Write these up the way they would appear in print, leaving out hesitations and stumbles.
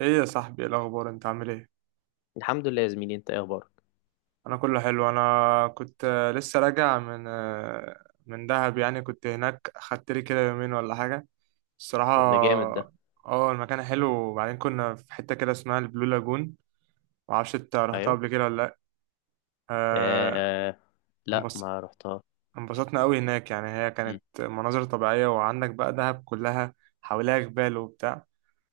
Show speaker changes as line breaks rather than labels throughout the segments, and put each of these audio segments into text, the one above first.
ايه يا صاحبي، ايه الاخبار؟ انت عامل ايه؟
الحمد لله يا زميلي، انت ايه اخبارك؟
انا كله حلو. انا كنت لسه راجع من دهب، يعني كنت هناك، خدت لي كده يومين ولا حاجه، الصراحه.
طب ده جامد ده.
اه، المكان حلو، وبعدين كنا في حته كده اسمها البلو لاجون. معرفش، انت رحتها
ايوه.
قبل كده ولا لا؟ آه،
آه. لا،
انبسط
ما رحتها.
انبسطنا قوي هناك، يعني هي
مم.
كانت مناظر طبيعيه، وعندك بقى دهب كلها حواليها جبال وبتاع.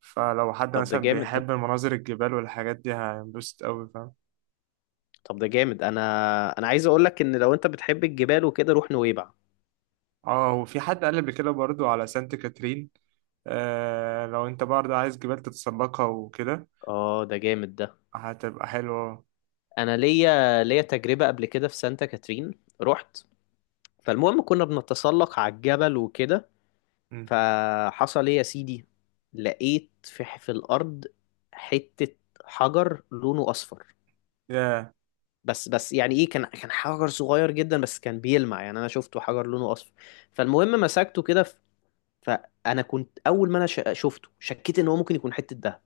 فلو حد
طب ده
مثلا
جامد ده.
بيحب المناظر، الجبال والحاجات دي، هينبسط قوي.
طب ده جامد انا انا عايز اقول لك ان لو انت بتحب الجبال وكده روح نويبع.
اه، وفي حد قال قبل كده برضو على سانت كاترين. آه، لو انت برضو عايز جبال تتسلقها وكده،
اه، ده جامد ده.
هتبقى حلوة.
انا ليا تجربة قبل كده في سانتا كاترين. رحت، فالمهم كنا بنتسلق على الجبل وكده.
مم.
فحصل ايه يا سيدي؟ لقيت في الارض حتة حجر لونه اصفر.
ياه.
بس يعني ايه، كان حجر صغير جدا بس كان بيلمع، يعني انا شفته حجر لونه اصفر. فالمهم مسكته كده فانا كنت اول ما انا شفته شكيت ان هو ممكن يكون حته دهب.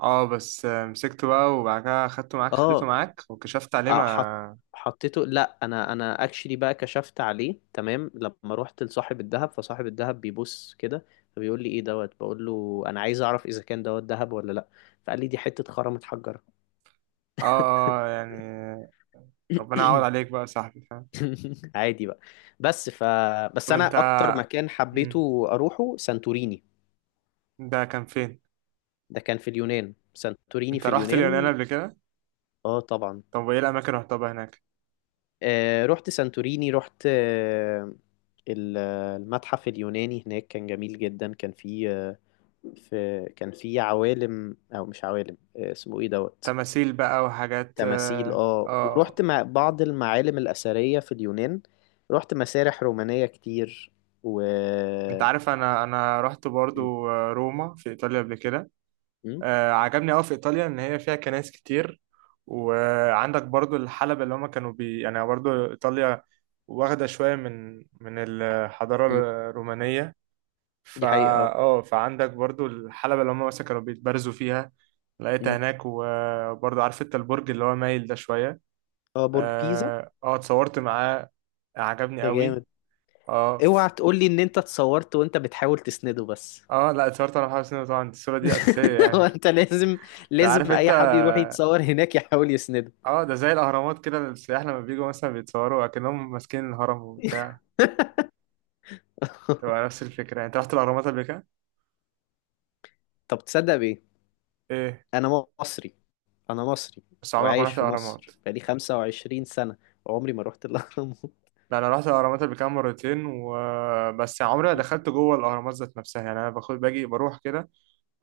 اه، بس مسكته بقى، وبعد كده خدته معاك،
اه.
خليته معاك، وكشفت عليه،
آه، حط
ما.
حطيته. لا، انا اكشلي بقى كشفت عليه تمام لما رحت لصاحب الذهب، فصاحب الذهب بيبص كده، فبيقول لي ايه دوت، بقول له انا عايز اعرف اذا كان دوت ذهب ولا لا. فقال لي دي حته خرم اتحجرت.
اه، اه، يعني ربنا يعوض عليك بقى يا صاحبي، فاهم؟
عادي بقى. بس ف بس
طب
انا
انت
اكتر مكان
مم.
حبيته اروحه سانتوريني.
ده كان فين؟
ده كان في اليونان، سانتوريني
انت
في
رحت اليونان
اليونان.
قبل كده؟
اه، طبعا.
طب وايه الاماكن اللي رحتها بقى هناك؟
رحت سانتوريني، رحت آه المتحف اليوناني هناك كان جميل جدا، كان فيه آه، في كان فيه عوالم، او مش عوالم، اسمه ايه دوت.
تماثيل بقى وحاجات،
تماثيل،
اه. آه.
ورحت مع بعض المعالم الأثرية في اليونان. رحت مسارح رومانية كتير و
انت عارف، انا رحت
م-
برضو روما في ايطاليا قبل كده.
م-
عجبني قوي في ايطاليا ان هي فيها كنائس كتير. وعندك برضو الحلبة اللي هما كانوا يعني، برضو ايطاليا واخده شويه من الحضاره الرومانيه فا
دي حقيقة. اه
اه، فعندك برضو الحلبة اللي هما مثلا كانوا بيتبارزوا فيها لقيتها
مم.
هناك. وبرضو عارف انت البرج اللي هو مايل ده شويه.
اه، برج بيزا.
اه، اتصورت معاه، عجبني
ده
قوي.
جامد.
اه،
اوعى تقول لي ان انت اتصورت وانت بتحاول تسنده بس.
اه، لا، اتصورت انا وحسن، طبعا الصوره دي اساسيه،
هو
يعني.
انت لازم،
ده عارف
لازم
انت.
اي حد يروح يتصور هناك يحاول يسنده.
اه، ده زي الاهرامات كده، السياح لما بيجوا مثلا بيتصوروا اكنهم ماسكين الهرم وبتاع، تبقى نفس الفكره. يعني انت رحت الاهرامات قبل كده؟
طب تصدق بيه؟
ايه.
انا مصري، انا مصري،
بس عمرك ما
وعايش
رحت
في
الاهرامات.
مصر بقالي 25 سنة وعمري ما رحت الاهرامات.
لا، انا رحت الاهرامات قبل كده مرتين، وبس عمري ما
مم.
دخلت جوه الاهرامات ذات نفسها، يعني انا باجي بروح كده،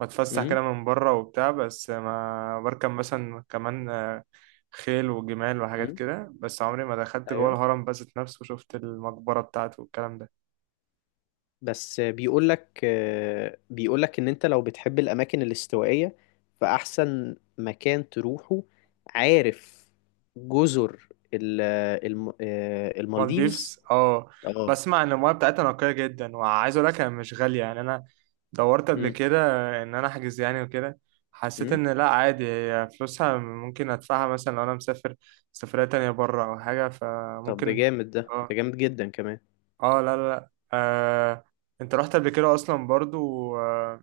بتفسح
مم.
كده من بره وبتاع، بس ما بركب مثلا كمان خيل وجمال وحاجات
مم.
كده، بس عمري ما دخلت جوه الهرم بس ذات نفسه وشفت المقبره بتاعته والكلام ده.
بس بيقول لك ان انت لو بتحب الاماكن الاستوائيه فاحسن مكان تروحه، عارف، جزر المالديفز.
مالديفز، اه.
اه.
بسمع ان المياه بتاعتها نقية جدا، وعايز اقول لك هي مش غالية، يعني انا دورت قبل
امم.
كده ان انا احجز يعني وكده، حسيت
امم.
ان لا، عادي، هي فلوسها ممكن ادفعها مثلا لو انا مسافر سفرية تانية بره او حاجة،
طب ده
فممكن.
جامد ده
اه،
جامد جدا كمان.
اه، لا، لا، لا، آه. انت رحت قبل كده اصلا برضو، آه؟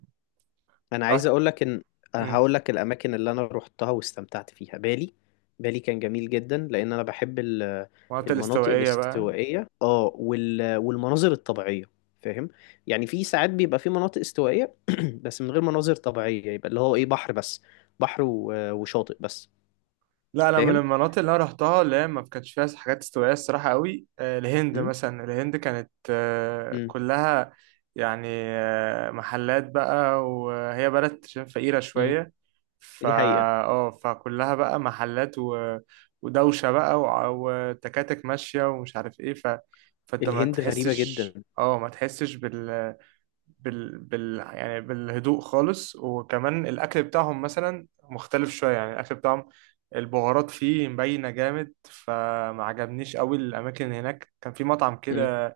انا عايز
رحت.
اقول لك ان،
مم.
هقول لك الاماكن اللي انا روحتها واستمتعت فيها: بالي. بالي كان جميل جدا لان انا بحب
مناطق
المناطق
الاستوائية بقى.
الاستوائيه، والمناظر الطبيعيه. فاهم؟ يعني في ساعات بيبقى في مناطق استوائيه بس من غير مناظر طبيعيه، يبقى اللي هو ايه، بحر بس، بحر وشاطئ بس.
لا، انا من
فاهم؟
المناطق اللي انا رحتها اللي هي ما كانش فيها حاجات استوائيه الصراحه قوي، الهند
امم.
مثلا، الهند كانت
امم.
كلها، يعني محلات بقى، وهي بلد عشان فقيره
امم.
شويه فا
دي حقيقه.
اه، فكلها بقى محلات، و... ودوشه بقى، وتكاتك ماشيه ومش عارف ايه. ف... فانت ما
الهند غريبه
تحسش
جدا.
اه ما تحسش يعني بالهدوء خالص، وكمان الأكل بتاعهم مثلا مختلف شوية، يعني الأكل بتاعهم البهارات فيه مبينة جامد، فما عجبنيش قوي الأماكن. هناك كان في مطعم
امم.
كده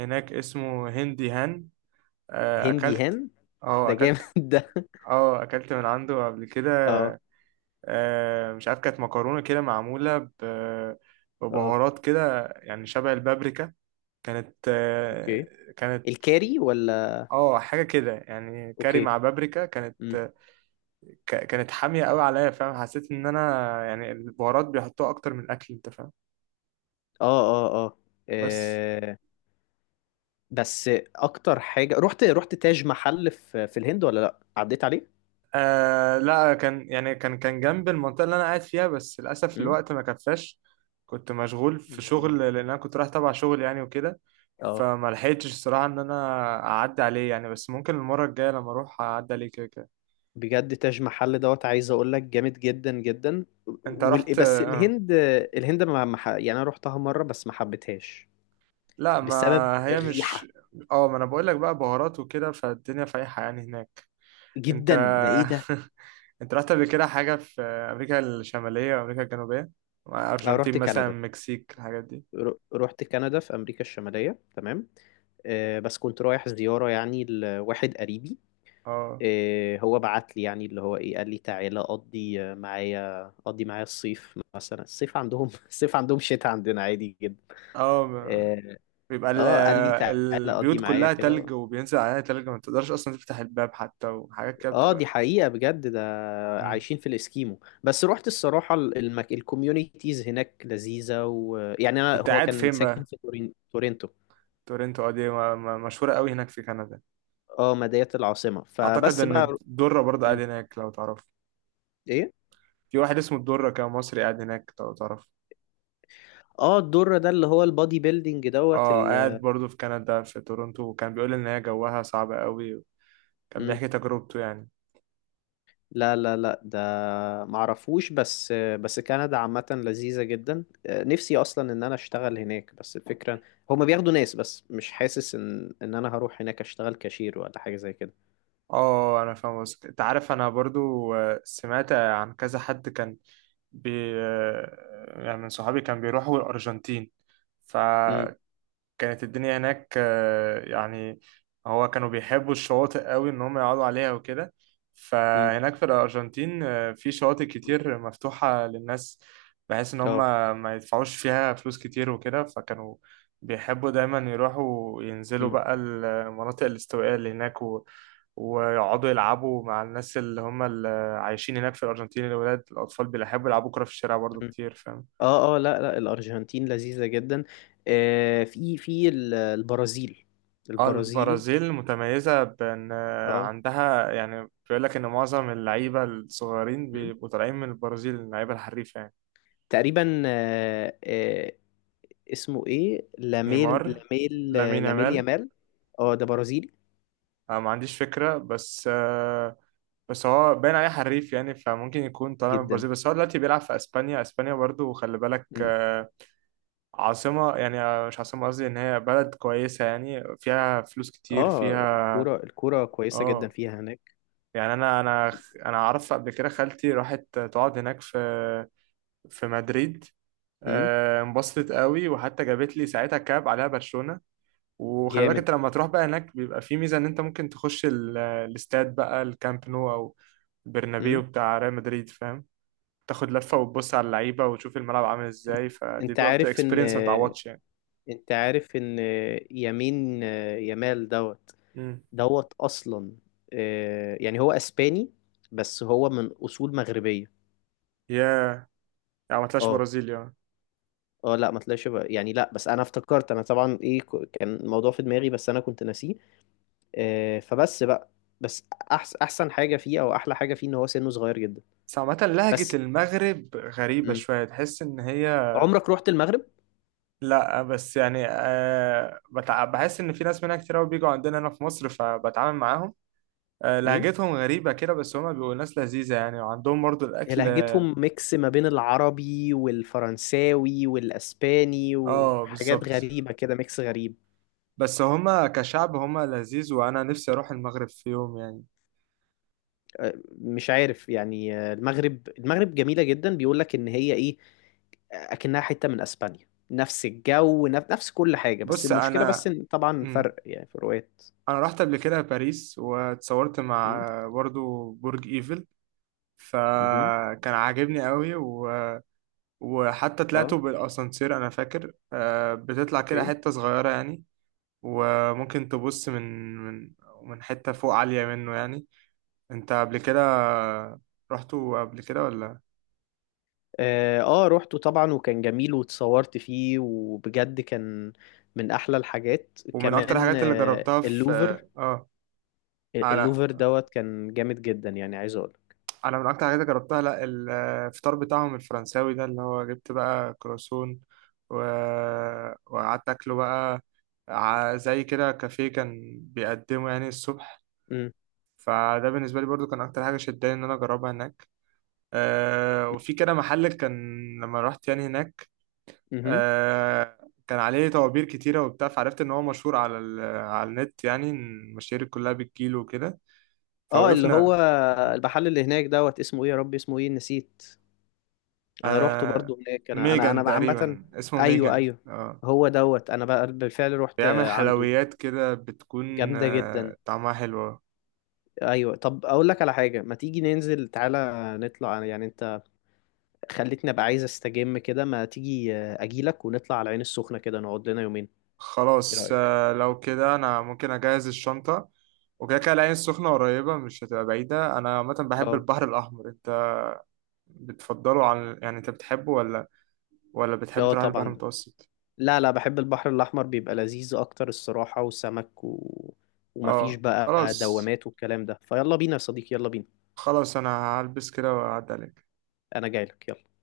هناك اسمه هندي هان،
هندي
أكلت.
هان.
اه،
ده جامد.
أكلت.
ده
اه، أكلت من عنده قبل كده.
اه.
مش عارف كانت مكرونة كده معمولة
اه.
ببهارات كده، يعني شبه البابريكا، كانت
اوكي.
آه، كانت
الكاري ولا؟
اه، حاجة كده يعني، كاري
اوكي.
مع بابريكا كانت.
إمم.
كانت حامية قوي عليا، فاهم؟ حسيت ان انا يعني البهارات بيحطوها اكتر من الاكل، انت فاهم؟
اه اه اه
بس.
آه، بس اكتر حاجه، رحت تاج محل في الهند، ولا لا، عديت عليه.
لا، كان يعني كان جنب المنطقة اللي انا قاعد فيها، بس للاسف
امم.
الوقت ما كفاش، كنت مشغول في شغل،
مم.
لان انا كنت رايح تبع شغل يعني وكده.
اه،
فما لحقتش الصراحة ان انا اعدي عليه يعني، بس ممكن المرة الجاية لما اروح اعدي عليه كده كده.
بجد تاج محل دوت عايز اقول لك جامد جدا جدا.
انت رحت
بس الهند، الهند ما ما ح- يعني انا رحتها مره بس ما حبيتهاش
لا، ما
بسبب
هي مش
الريحه.
اه ما انا بقول لك بقى بهارات وكده، فالدنيا فايحة يعني هناك. انت
جدا، ده ايه ده.
انت رحت قبل كده حاجة في أمريكا الشمالية وأمريكا الجنوبية، مع
اه،
أرجنتين
رحت
مثلا،
كندا.
مكسيك، الحاجات دي؟
رحت كندا في امريكا الشماليه، تمام. آه، بس كنت رايح زياره يعني لواحد قريبي.
اه،
إيه، هو بعت لي يعني اللي هو ايه، قال لي تعالى قضي معايا، قضي معايا الصيف، مثلا الصيف عندهم الصيف عندهم شتاء عندنا عادي جدا.
اه،
إيه.
بيبقى
اه، قال لي تعالى قضي
البيوت
معايا
كلها
كده.
تلج، وبينزل عليها تلج، ما تقدرش أصلا تفتح الباب حتى، وحاجات كده
اه، دي
بتبقى.
حقيقة بجد ده.
مم.
عايشين في الاسكيمو. بس رحت الصراحة، الكوميونيتيز هناك لذيذة، ويعني انا
كنت
هو
قاعد
كان
فين
ساكن
بقى؟
في تورنتو.
تورنتو، اه، دي مشهورة قوي هناك في كندا.
اه، مدينة العاصمة،
أعتقد
فبس
إن
بقى.
الدرة برضه قاعد
مم.
هناك، لو تعرف.
ايه.
في واحد اسمه الدرة، كان مصري قاعد هناك، لو تعرف.
اه، الدور ده اللي هو البادي بيلدينج دوت
اه، قاعد برضه في كندا في تورنتو، وكان بيقول إن هي جوها صعب قوي، كان
مم.
بيحكي تجربته يعني.
لا، لا، لا، ده معرفوش. بس كندا عامة لذيذة جدا، آه، نفسي أصلا إن أنا أشتغل هناك، بس الفكرة هما بياخدوا ناس بس مش حاسس إن أنا هروح هناك أشتغل كاشير ولا حاجة زي كده.
اه، انا فاهم قصدك. انت عارف، انا برضو سمعت عن كذا حد كان بي آه، يعني من صحابي كان بيروحوا الارجنتين،
أمم.
فكان، كانت الدنيا هناك يعني، هو كانوا بيحبوا الشواطئ قوي ان هم يقعدوا عليها وكده.
أمم.
فهناك في الارجنتين في شواطئ كتير مفتوحة للناس، بحيث ان هم
أه.
ما يدفعوش فيها فلوس كتير وكده. فكانوا بيحبوا دايما يروحوا ينزلوا
أمم.
بقى المناطق الاستوائية اللي هناك، و... ويقعدوا يلعبوا مع الناس اللي هم اللي عايشين هناك في الأرجنتين. الولاد، الأطفال بيحبوا يلعبوا كرة في الشارع برضو
أمم.
كتير، فاهم؟
أه، أه. لا، لا، الأرجنتين لذيذة جدا. في البرازيل.
اه،
البرازيل.
البرازيل متميزة بأن
أه.
عندها يعني، بيقول لك إن معظم اللعيبة الصغيرين
أمم.
بيبقوا طالعين من البرازيل، اللعيبة الحريفة يعني.
تقريبا، اسمه إيه، لاميل
نيمار.
لاميل
لامين
لاميل
يامال.
يامال. أه، ده برازيلي
أنا ما عنديش فكرة، بس بس هو باين عليه حريف، يعني فممكن يكون طالع من
جدا.
البرازيل. بس هو دلوقتي بيلعب في أسبانيا، أسبانيا برضو خلي بالك
مم.
عاصمة يعني، مش عاصمة، قصدي إن هي بلد كويسة، يعني فيها فلوس كتير
اه،
فيها.
الكورة كويسة جدا
اه،
فيها هناك.
يعني انا انا اعرف قبل كده خالتي راحت تقعد هناك في مدريد،
مم.
انبسطت قوي، وحتى جابت لي ساعتها كاب عليها برشلونة. وخلي بالك
جامد.
انت لما تروح بقى هناك بيبقى في ميزة ان انت ممكن تخش الاستاد بقى، الكامب نو او برنابيو
مم.
بتاع ريال مدريد، فاهم؟ تاخد لفة وتبص على اللعيبة وتشوف الملعب عامل
انت
ازاي، فدي
أنت
برضه
عارف ان
اكسبيرينس ما تعوضش يعني.
انت عارف ان يمين يمال دوت،
امم
دوت اصلا، آه، يعني هو اسباني بس هو من اصول مغربية.
يا يعني ما طلعش
اه.
برازيل يعني.
اه، لا، ما طلعش يعني، لا، بس انا افتكرت، انا طبعا ايه، كان الموضوع في دماغي بس انا كنت ناسيه. آه، فبس بقى. بس احسن حاجة فيه او احلى حاجة فيه ان هو سنه صغير جدا.
بس عامة لهجة
بس.
المغرب غريبة
مم.
شوية، تحس ان هي.
عمرك رحت المغرب؟
لا، بس يعني، بحس ان في ناس منها كتير قوي بيجوا عندنا هنا في مصر، فبتعامل معاهم، لهجتهم غريبة كده، بس هما بيبقوا ناس لذيذة يعني، وعندهم برضو
هي
الأكل.
لهجتهم ميكس ما بين العربي والفرنساوي والاسباني
اه،
وحاجات
بالظبط.
غريبه كده، ميكس غريب.
بس هما كشعب هما لذيذ، وأنا نفسي أروح المغرب في يوم يعني.
أه، مش عارف يعني، أه، المغرب، جميله جدا، بيقول لك ان هي ايه اكنها حته من اسبانيا، نفس الجو، نفس كل حاجه، بس
بص،
المشكله، بس ان طبعا
مم.
فرق يعني، فروقات.
أنا رحت قبل كده باريس، واتصورت مع
م-
برضو برج إيفل،
مهم.
فكان عاجبني قوي، و... وحتى
اه،
طلعته بالأسانسير. أنا فاكر بتطلع كده
اوكي.
حتة صغيرة يعني، وممكن تبص من حتة فوق عالية منه يعني. انت قبل كده رحتوا قبل كده ولا؟
روحته طبعا وكان جميل واتصورت فيه وبجد كان من احلى الحاجات
ومن اكتر
كمان،
الحاجات اللي
آه،
جربتها في،
اللوفر.
على
اللوفر دوت كان جامد جدا، يعني عايز اقول.
على من اكتر الحاجات اللي جربتها، لا الفطار بتاعهم الفرنساوي ده اللي هو، جبت بقى كروسون، و... وقعدت اكله بقى، زي كده كافيه كان بيقدمه يعني الصبح.
امم.
فده بالنسبه لي برضو كان اكتر حاجه شداني ان انا اجربها هناك. وفي كده محل، كان لما رحت يعني هناك
امم.
آه كان عليه طوابير كتيرة وبتاع، فعرفت إن هو مشهور على النت، يعني إن المشاهير كلها بتجيله وكده،
اه، اللي هو
فوقفنا.
المحل اللي هناك دوت اسمه ايه، يا ربي اسمه ايه، نسيت. انا روحته
آه
برضو هناك، انا انا
ميجان
انا عامه.
تقريبا، اسمه
ايوه،
ميجان،
ايوه.
اه.
هو دوت انا بقى بالفعل رحت
بيعمل
عنده.
حلويات كده، بتكون
جامده جدا.
طعمها حلوة.
ايوه، طب اقول لك على حاجه، ما تيجي ننزل، تعالى نطلع، يعني انت خليتني ابقى عايز استجم كده. ما تيجي اجيلك ونطلع على العين السخنه كده، نقعد لنا يومين. ايه
خلاص،
رايك؟
لو كده أنا ممكن أجهز الشنطة. وكده كده العين السخنة قريبة، مش هتبقى بعيدة. أنا عامة بحب
اه.
البحر الأحمر، أنت بتفضله؟ عن يعني، أنت بتحبه ولا، ولا بتحب
اه،
تروح البحر
طبعا.
المتوسط؟
لا، لا، بحب البحر الأحمر، بيبقى لذيذ أكتر الصراحة، وسمك ومفيش
اه،
بقى
خلاص.
دوامات والكلام ده. فيلا بينا يا صديقي، يلا بينا.
خلاص، انا هلبس كده واعدي عليك.
أنا جايلك، يلا.